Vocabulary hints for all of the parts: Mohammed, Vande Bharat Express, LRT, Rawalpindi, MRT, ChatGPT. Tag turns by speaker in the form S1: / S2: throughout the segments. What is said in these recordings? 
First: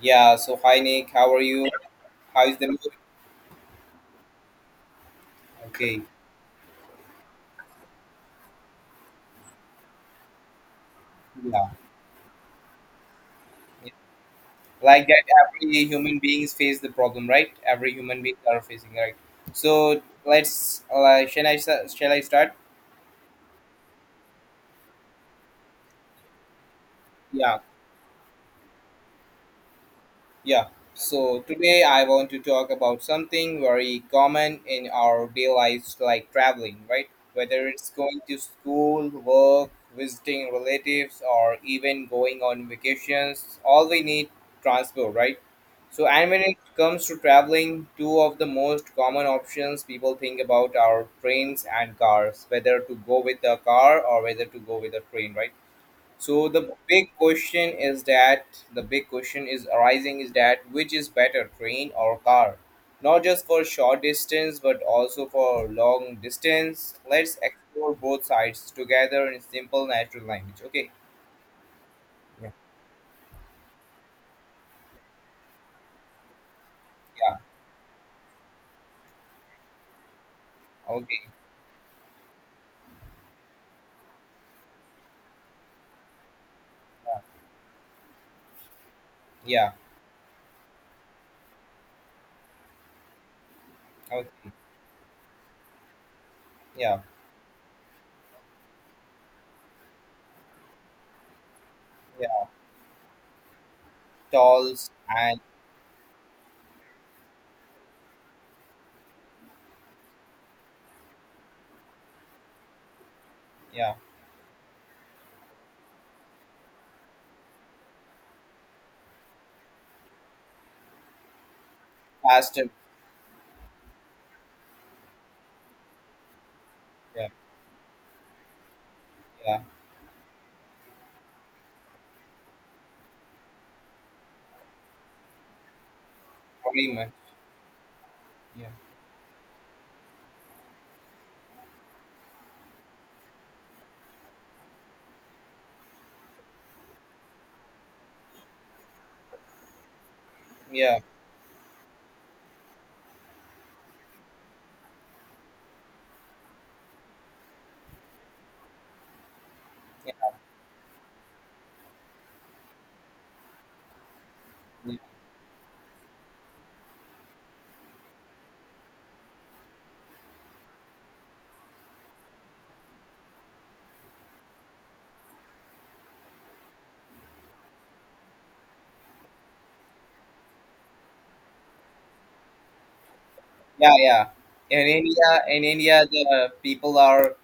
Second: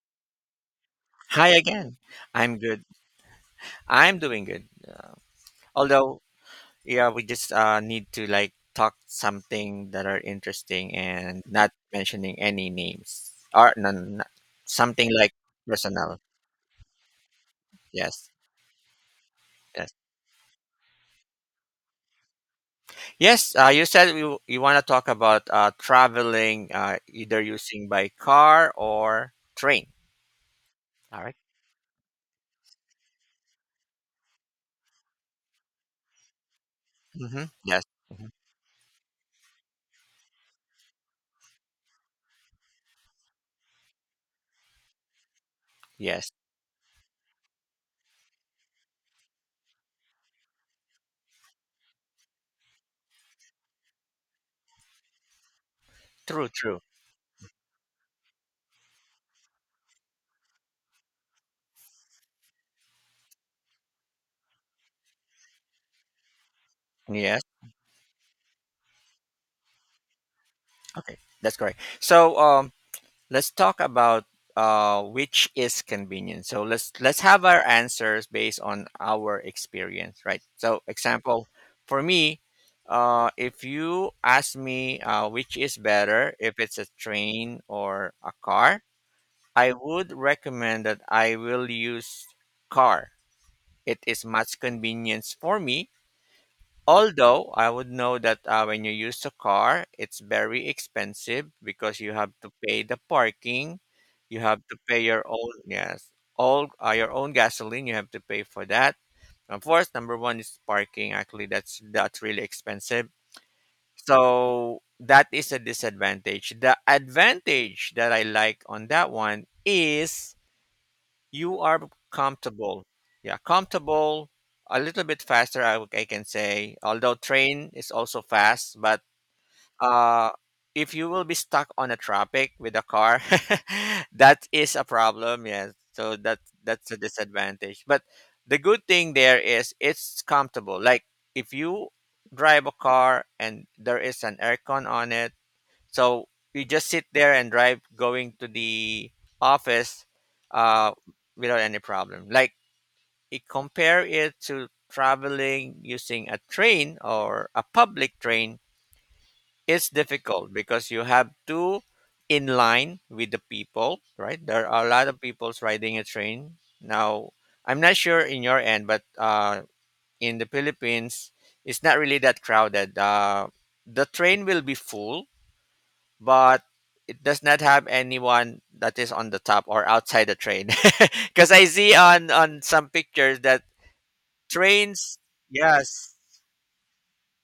S1: Yeah, so hi Nick, how are
S2: Hi
S1: you?
S2: again.
S1: How is
S2: I'm
S1: the
S2: good.
S1: mood?
S2: I'm doing good.
S1: Okay.
S2: Although, yeah, we just need to like talk something that are interesting and
S1: Yeah,
S2: not mentioning any names or
S1: yeah.
S2: no, no, no,
S1: Like
S2: something
S1: that,
S2: like
S1: every human
S2: personal.
S1: beings face the problem, right? Every human
S2: Yes.
S1: beings are facing, right?
S2: Yes.
S1: So let's, shall I start?
S2: Yes. You said you want to talk about traveling, either
S1: Yeah.
S2: using by car or train.
S1: Yeah.
S2: All right.
S1: So today I want to talk about something very common in our day lives like traveling, right?
S2: Mm-hmm.
S1: Whether
S2: Yes.
S1: it's going
S2: Mhm.
S1: to school, work, visiting relatives, or even going on vacations, all we need transport, right? So, and
S2: Yes.
S1: when it comes to traveling, two of the most common options people think about are trains and cars, whether to go with a car or whether to go with a train, right? So
S2: True.
S1: the
S2: True.
S1: big question is that the big question is arising is that which is better, train or car? Not just for short distance but also for long distance. Let's
S2: Yes.
S1: explore both sides together in simple natural language. Okay.
S2: Okay. That's correct. So,
S1: Yeah.
S2: let's talk about which is convenient. So let's
S1: Yeah.
S2: have our answers based on our experience, right? So
S1: Okay.
S2: example, for me, if you ask me which is better, if it's a train or a car,
S1: Yeah.
S2: I would recommend that I will use car. It is
S1: Okay.
S2: much convenience for me.
S1: Yeah.
S2: Although I would know that when you use the car, it's very expensive because you have
S1: Yeah.
S2: to pay the parking, you have to
S1: Tolls
S2: pay your
S1: and
S2: own, yes, all your own gasoline. You have to pay for that. Of course, number one is parking. Actually, that's really expensive.
S1: yeah.
S2: So that is a disadvantage. The advantage that I like on that one is you are
S1: Faster.
S2: comfortable. Yeah, comfortable, a little bit faster, I can say. Although
S1: Yeah.
S2: train is also fast, but
S1: Yeah.
S2: uh, if you will be stuck on a traffic with a car, that is a problem. Yes, so that's
S1: Pretty
S2: a
S1: much.
S2: disadvantage. But the
S1: Yeah.
S2: good thing there is it's comfortable. Like if you drive a car and there is an aircon on it, so we just sit there and drive going to the office, uh,
S1: Yeah.
S2: without any problem. Like it compare it to traveling using a train or a public train, it's difficult because you have to in line with the people, right? There are a
S1: Yeah.
S2: lot of people's riding a train. Now I'm not sure in your end, but in the Philippines, it's not really that crowded. The train will be full, but it does not have anyone that is on the top or outside the train because I see on some pictures that
S1: Yeah. Yeah. In
S2: trains,
S1: India, in India,
S2: yes.
S1: the people are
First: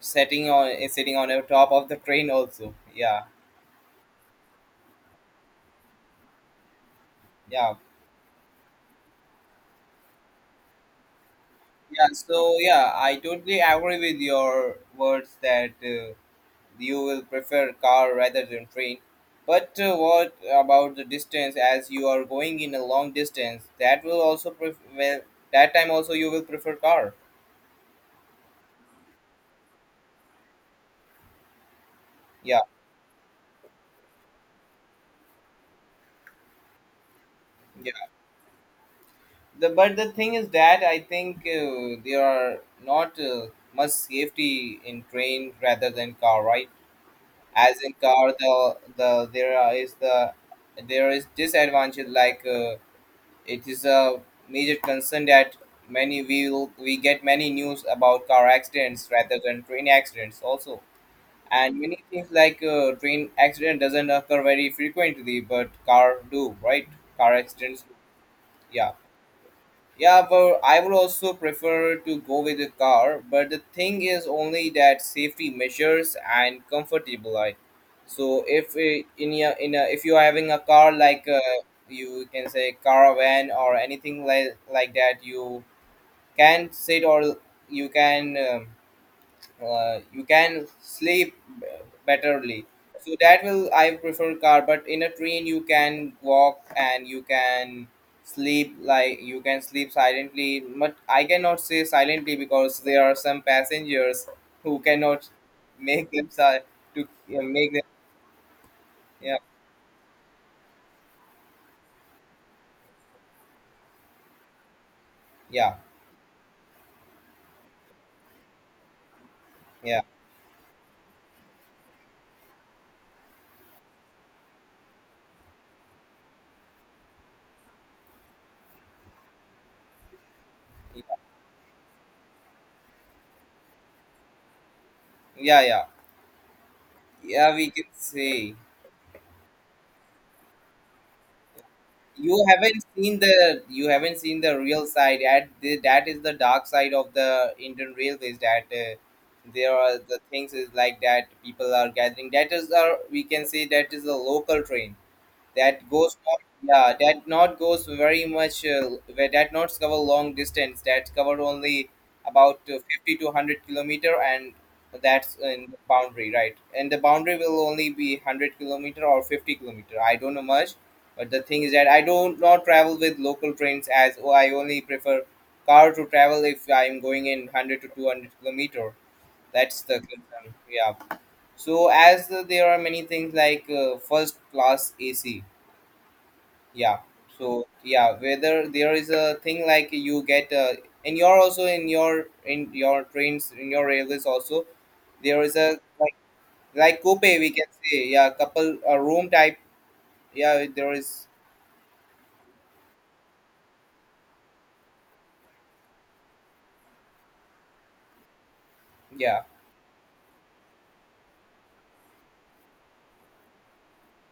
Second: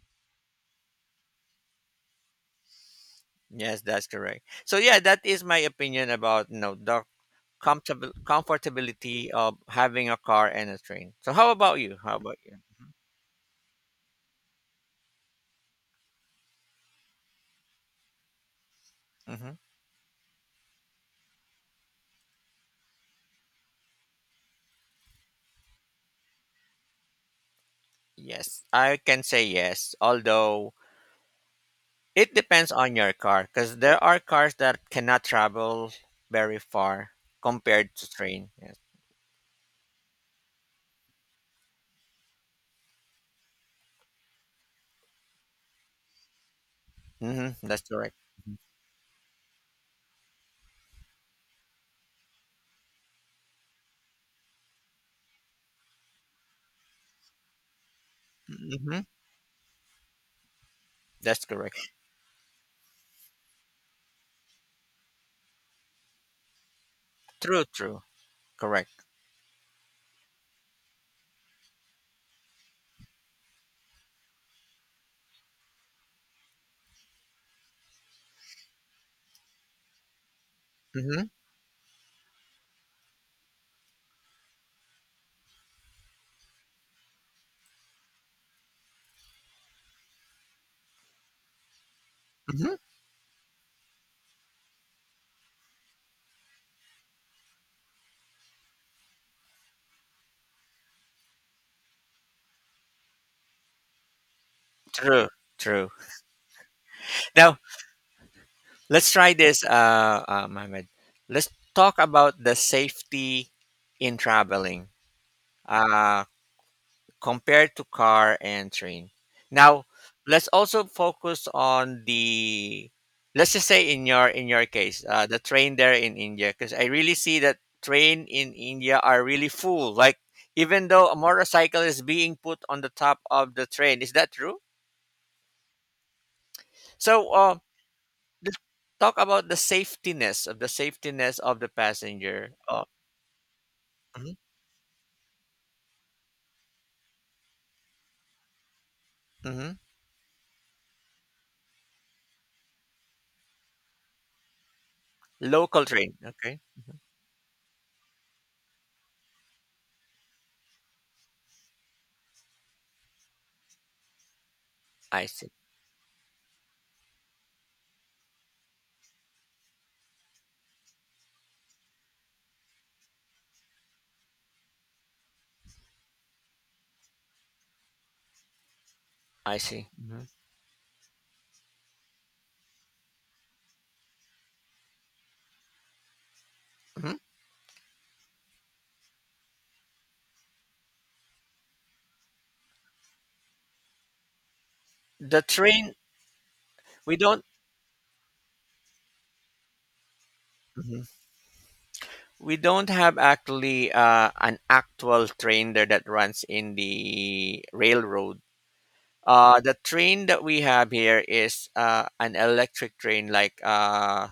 S1: sitting on the top of the train also. Yeah,
S2: Yes, that's correct. So yeah, that is my opinion about, you know, the
S1: yeah,
S2: comfortable comfortability of having a car and a train. So how about you?
S1: yeah.
S2: how
S1: So
S2: about you
S1: yeah, I totally agree with your words that you will prefer car rather than train,
S2: Hmm.
S1: but what about the distance? As you are going in a long distance, that will also that time also you will prefer car.
S2: Yes, I can say yes, although it
S1: Yeah,
S2: depends on your car because there are cars that cannot travel very far compared
S1: yeah.
S2: to train. Yes.
S1: The but the thing is that I think there are not much safety in train rather than car, right?
S2: Hmm,
S1: As
S2: that's
S1: in
S2: correct.
S1: car, there is disadvantage, like it is a major concern that many we will we get many news about car accidents
S2: Mhm.
S1: rather than train accidents also,
S2: That's
S1: and
S2: correct.
S1: many things. Like train accident doesn't occur very frequently but car do, right? Car
S2: True,
S1: accidents,
S2: true.
S1: yeah.
S2: Correct.
S1: Yeah, but I would also prefer to go with a car, but the thing is only that safety measures and comfortable life. So if if you are having a car, like
S2: Mhm.
S1: you can say caravan or anything like that, you can sit, or you can um, you can betterly.
S2: Mhm.
S1: So that will I prefer car. But in a train you can walk and you can sleep, like you can sleep silently. But I cannot say silently, because there are some passengers who cannot
S2: True, true.
S1: make them si- to
S2: Now,
S1: make them.
S2: let's try
S1: Yeah,
S2: this Mohammed. Let's talk about the safety in traveling.
S1: yeah,
S2: Uh, compared to car and train. Now,
S1: yeah,
S2: let's also focus on the, let's just say in your, in your case, the train there in India, because I really see that train in India are really full. Like even
S1: yeah,
S2: though a motorcycle is being put on the top of the train, is that true?
S1: yeah, yeah.
S2: So,
S1: Yeah, we can say.
S2: let's talk about the safetiness of the passenger. Uh,
S1: You haven't
S2: mhm,
S1: seen the real side, at the, that is the dark side of the Indian railways, that there
S2: mhm.
S1: are the things is like that people are gathering. That is, our we can say, that is a local train
S2: Local
S1: that
S2: train,
S1: goes not,
S2: okay.
S1: yeah, that not goes very much. Where that not cover long distance, that cover only about 50 to 100 kilometer, and
S2: I
S1: that's
S2: see.
S1: in the boundary, right? And the boundary will only be 100 kilometer or 50 kilometer, I don't know much. But the thing is that I don't not travel with local trains. I only prefer car to travel if I'm going in 100 to 200 kilometer.
S2: I
S1: That's
S2: see.
S1: the
S2: Mhm.
S1: concern, yeah. So as there are many things, like first class AC. Yeah.
S2: Mhm.
S1: So yeah, whether there is a thing like you get in your, also in your, in your trains, in your railways also, there
S2: The
S1: is a
S2: train,
S1: like
S2: we
S1: coupe,
S2: don't.
S1: we can say. Yeah, couple, a room type. Yeah, there
S2: Mhm.
S1: is.
S2: We don't have actually an actual train there that runs in the railroad.
S1: Yeah,
S2: The train that we have here is an electric train,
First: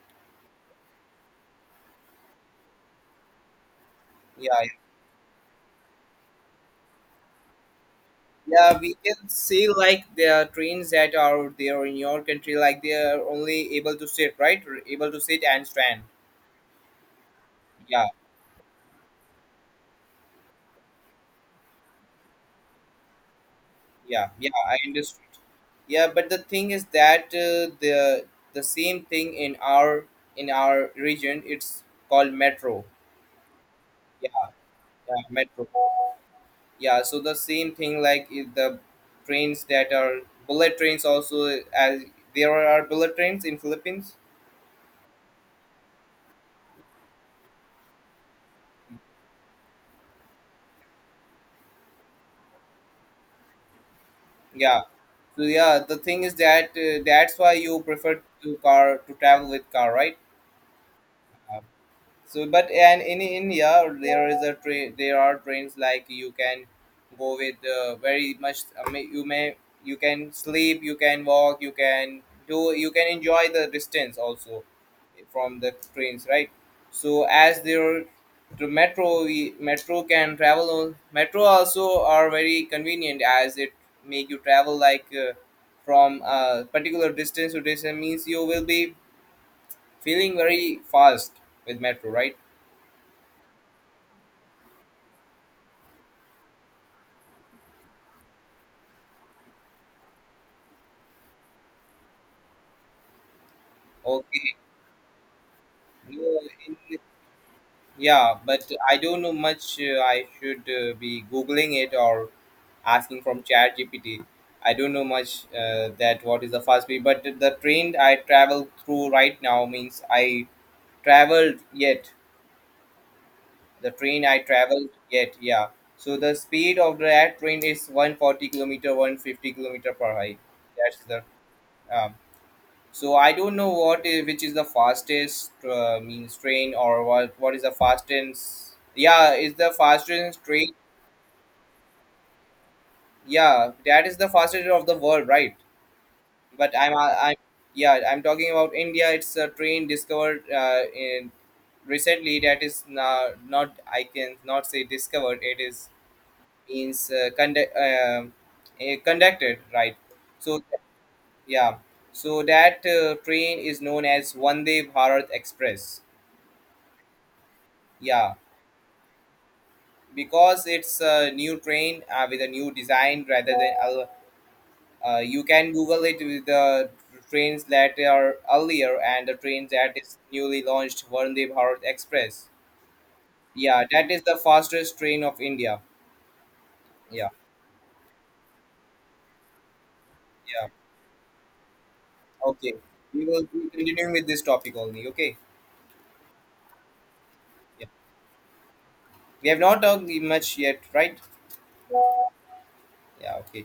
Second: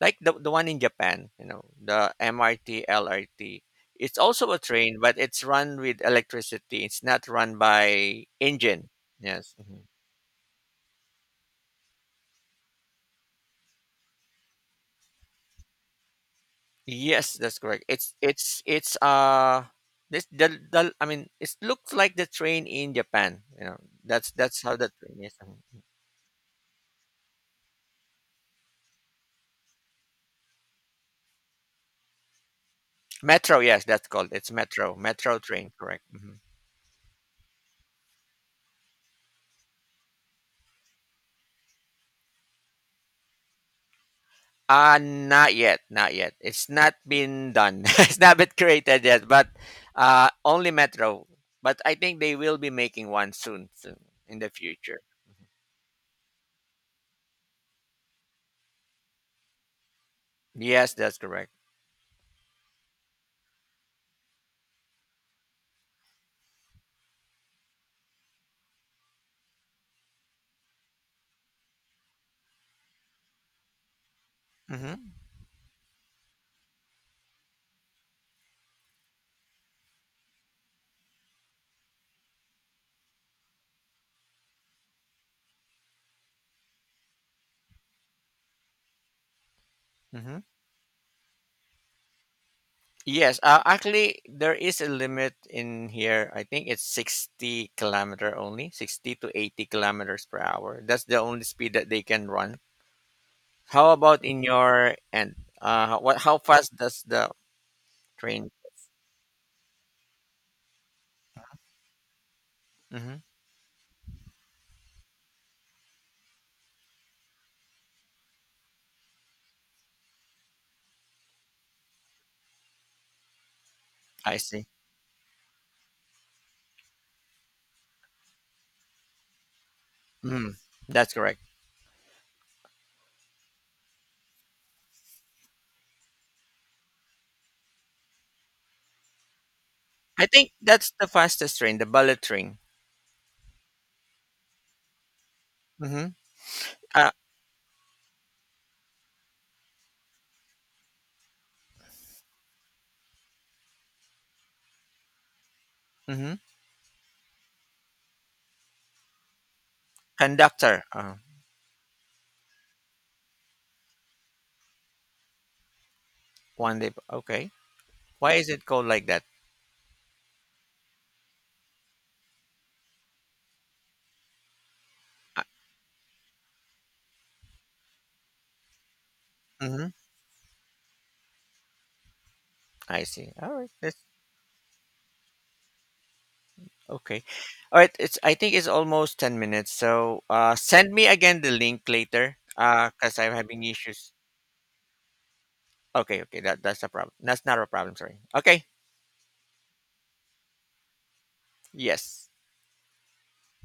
S2: like the one in Japan. You know, the MRT, LRT. It's
S1: yeah,
S2: also a
S1: yeah.
S2: train, but it's run with electricity. It's not run by
S1: Yeah,
S2: engine.
S1: we can
S2: Yes.
S1: see
S2: Mm-hmm.
S1: like there are trains that are there in your country like they are only able to sit, right? Able to sit and stand.
S2: Yes, that's correct.
S1: Yeah,
S2: It's this the, I mean it looks like the train in Japan. You know,
S1: yeah, yeah,
S2: that's how
S1: I
S2: the train
S1: understand.
S2: is. Mhm.
S1: Yeah, but the thing is that the same thing in our, in our region, it's called metro.
S2: Metro, yes, that's called.
S1: Yeah,
S2: It's metro,
S1: yeah,
S2: metro
S1: metro.
S2: train, correct? Hmm.
S1: Yeah, so the same thing. Like if the trains that are bullet trains also, as there are bullet trains in Philippines.
S2: Uh, not yet, not yet. It's not been done. It's not been created yet, but only metro. But I think they will be making one soon, in the
S1: Yeah.
S2: future.
S1: So yeah, the thing is that that's why you prefer to car, to travel with car, right?
S2: Yes, that's correct.
S1: So but and in India, there is a train. There are trains like you can go with very much. I mean, you may, you can sleep, you can walk, you can do, you can enjoy the distance also
S2: Mm-hmm.
S1: from the trains, right? So as there, the metro, can travel on metro also, are very convenient, as it make you travel like from a particular distance to distance, means you will be feeling
S2: Mm-hmm.
S1: very fast with metro, right?
S2: Yes, actually, there is a limit in here. I think it's 60-kilometer only, 60 to 80 kilometers per hour. That's the only speed that they can run. How about in
S1: Okay.
S2: your end? How- what? How
S1: No,
S2: fast
S1: in-
S2: does the
S1: yeah,
S2: train?
S1: but I don't know much. I should be googling it or
S2: Hmm.
S1: asking from ChatGPT. I don't know much that what is the fast speed? But the train I travel through right now, means I traveled yet. The train
S2: I
S1: I
S2: see.
S1: traveled yet, yeah. So the speed of that train is 140 kilometer, 150 kilometer per high.
S2: Mhm.
S1: That's
S2: That's
S1: the
S2: correct.
S1: um, so I don't know what is, which is the fastest means train, or what is the fastest? Yeah, is the
S2: I
S1: fastest
S2: think
S1: train?
S2: that's the fastest train, the bullet train.
S1: Yeah, that is the fastest of the world, right?
S2: Mm-hmm.
S1: But
S2: Uh,
S1: I'm yeah, I'm talking about India. It's a train discovered in recently, that is now not, I can not say discovered. It is
S2: mm-hmm.
S1: means conducted, right. So
S2: Conductor.
S1: yeah, so that train is known as Vande Bharat Express.
S2: One day. Okay.
S1: Yeah,
S2: Why is it called like that?
S1: because it's a new train with a new design rather than
S2: Uh,
S1: you can Google it with the trains that are earlier, and the train
S2: mm-hmm.
S1: that is newly launched Vande Bharat Express.
S2: I see. All right.
S1: Yeah, that is the fastest train of India.
S2: Okay.
S1: Yeah,
S2: All right. It's, I think it's almost 10 minutes. So
S1: yeah.
S2: send me again the link later.
S1: Okay,
S2: Because
S1: we
S2: I'm
S1: will
S2: having
S1: be continuing
S2: issues.
S1: with this topic only. Okay.
S2: Okay. Okay. That's a problem. That's not a
S1: Yeah,
S2: problem. Sorry. Okay.
S1: we have not talked much yet, right?
S2: Yes.
S1: Yeah. Okay.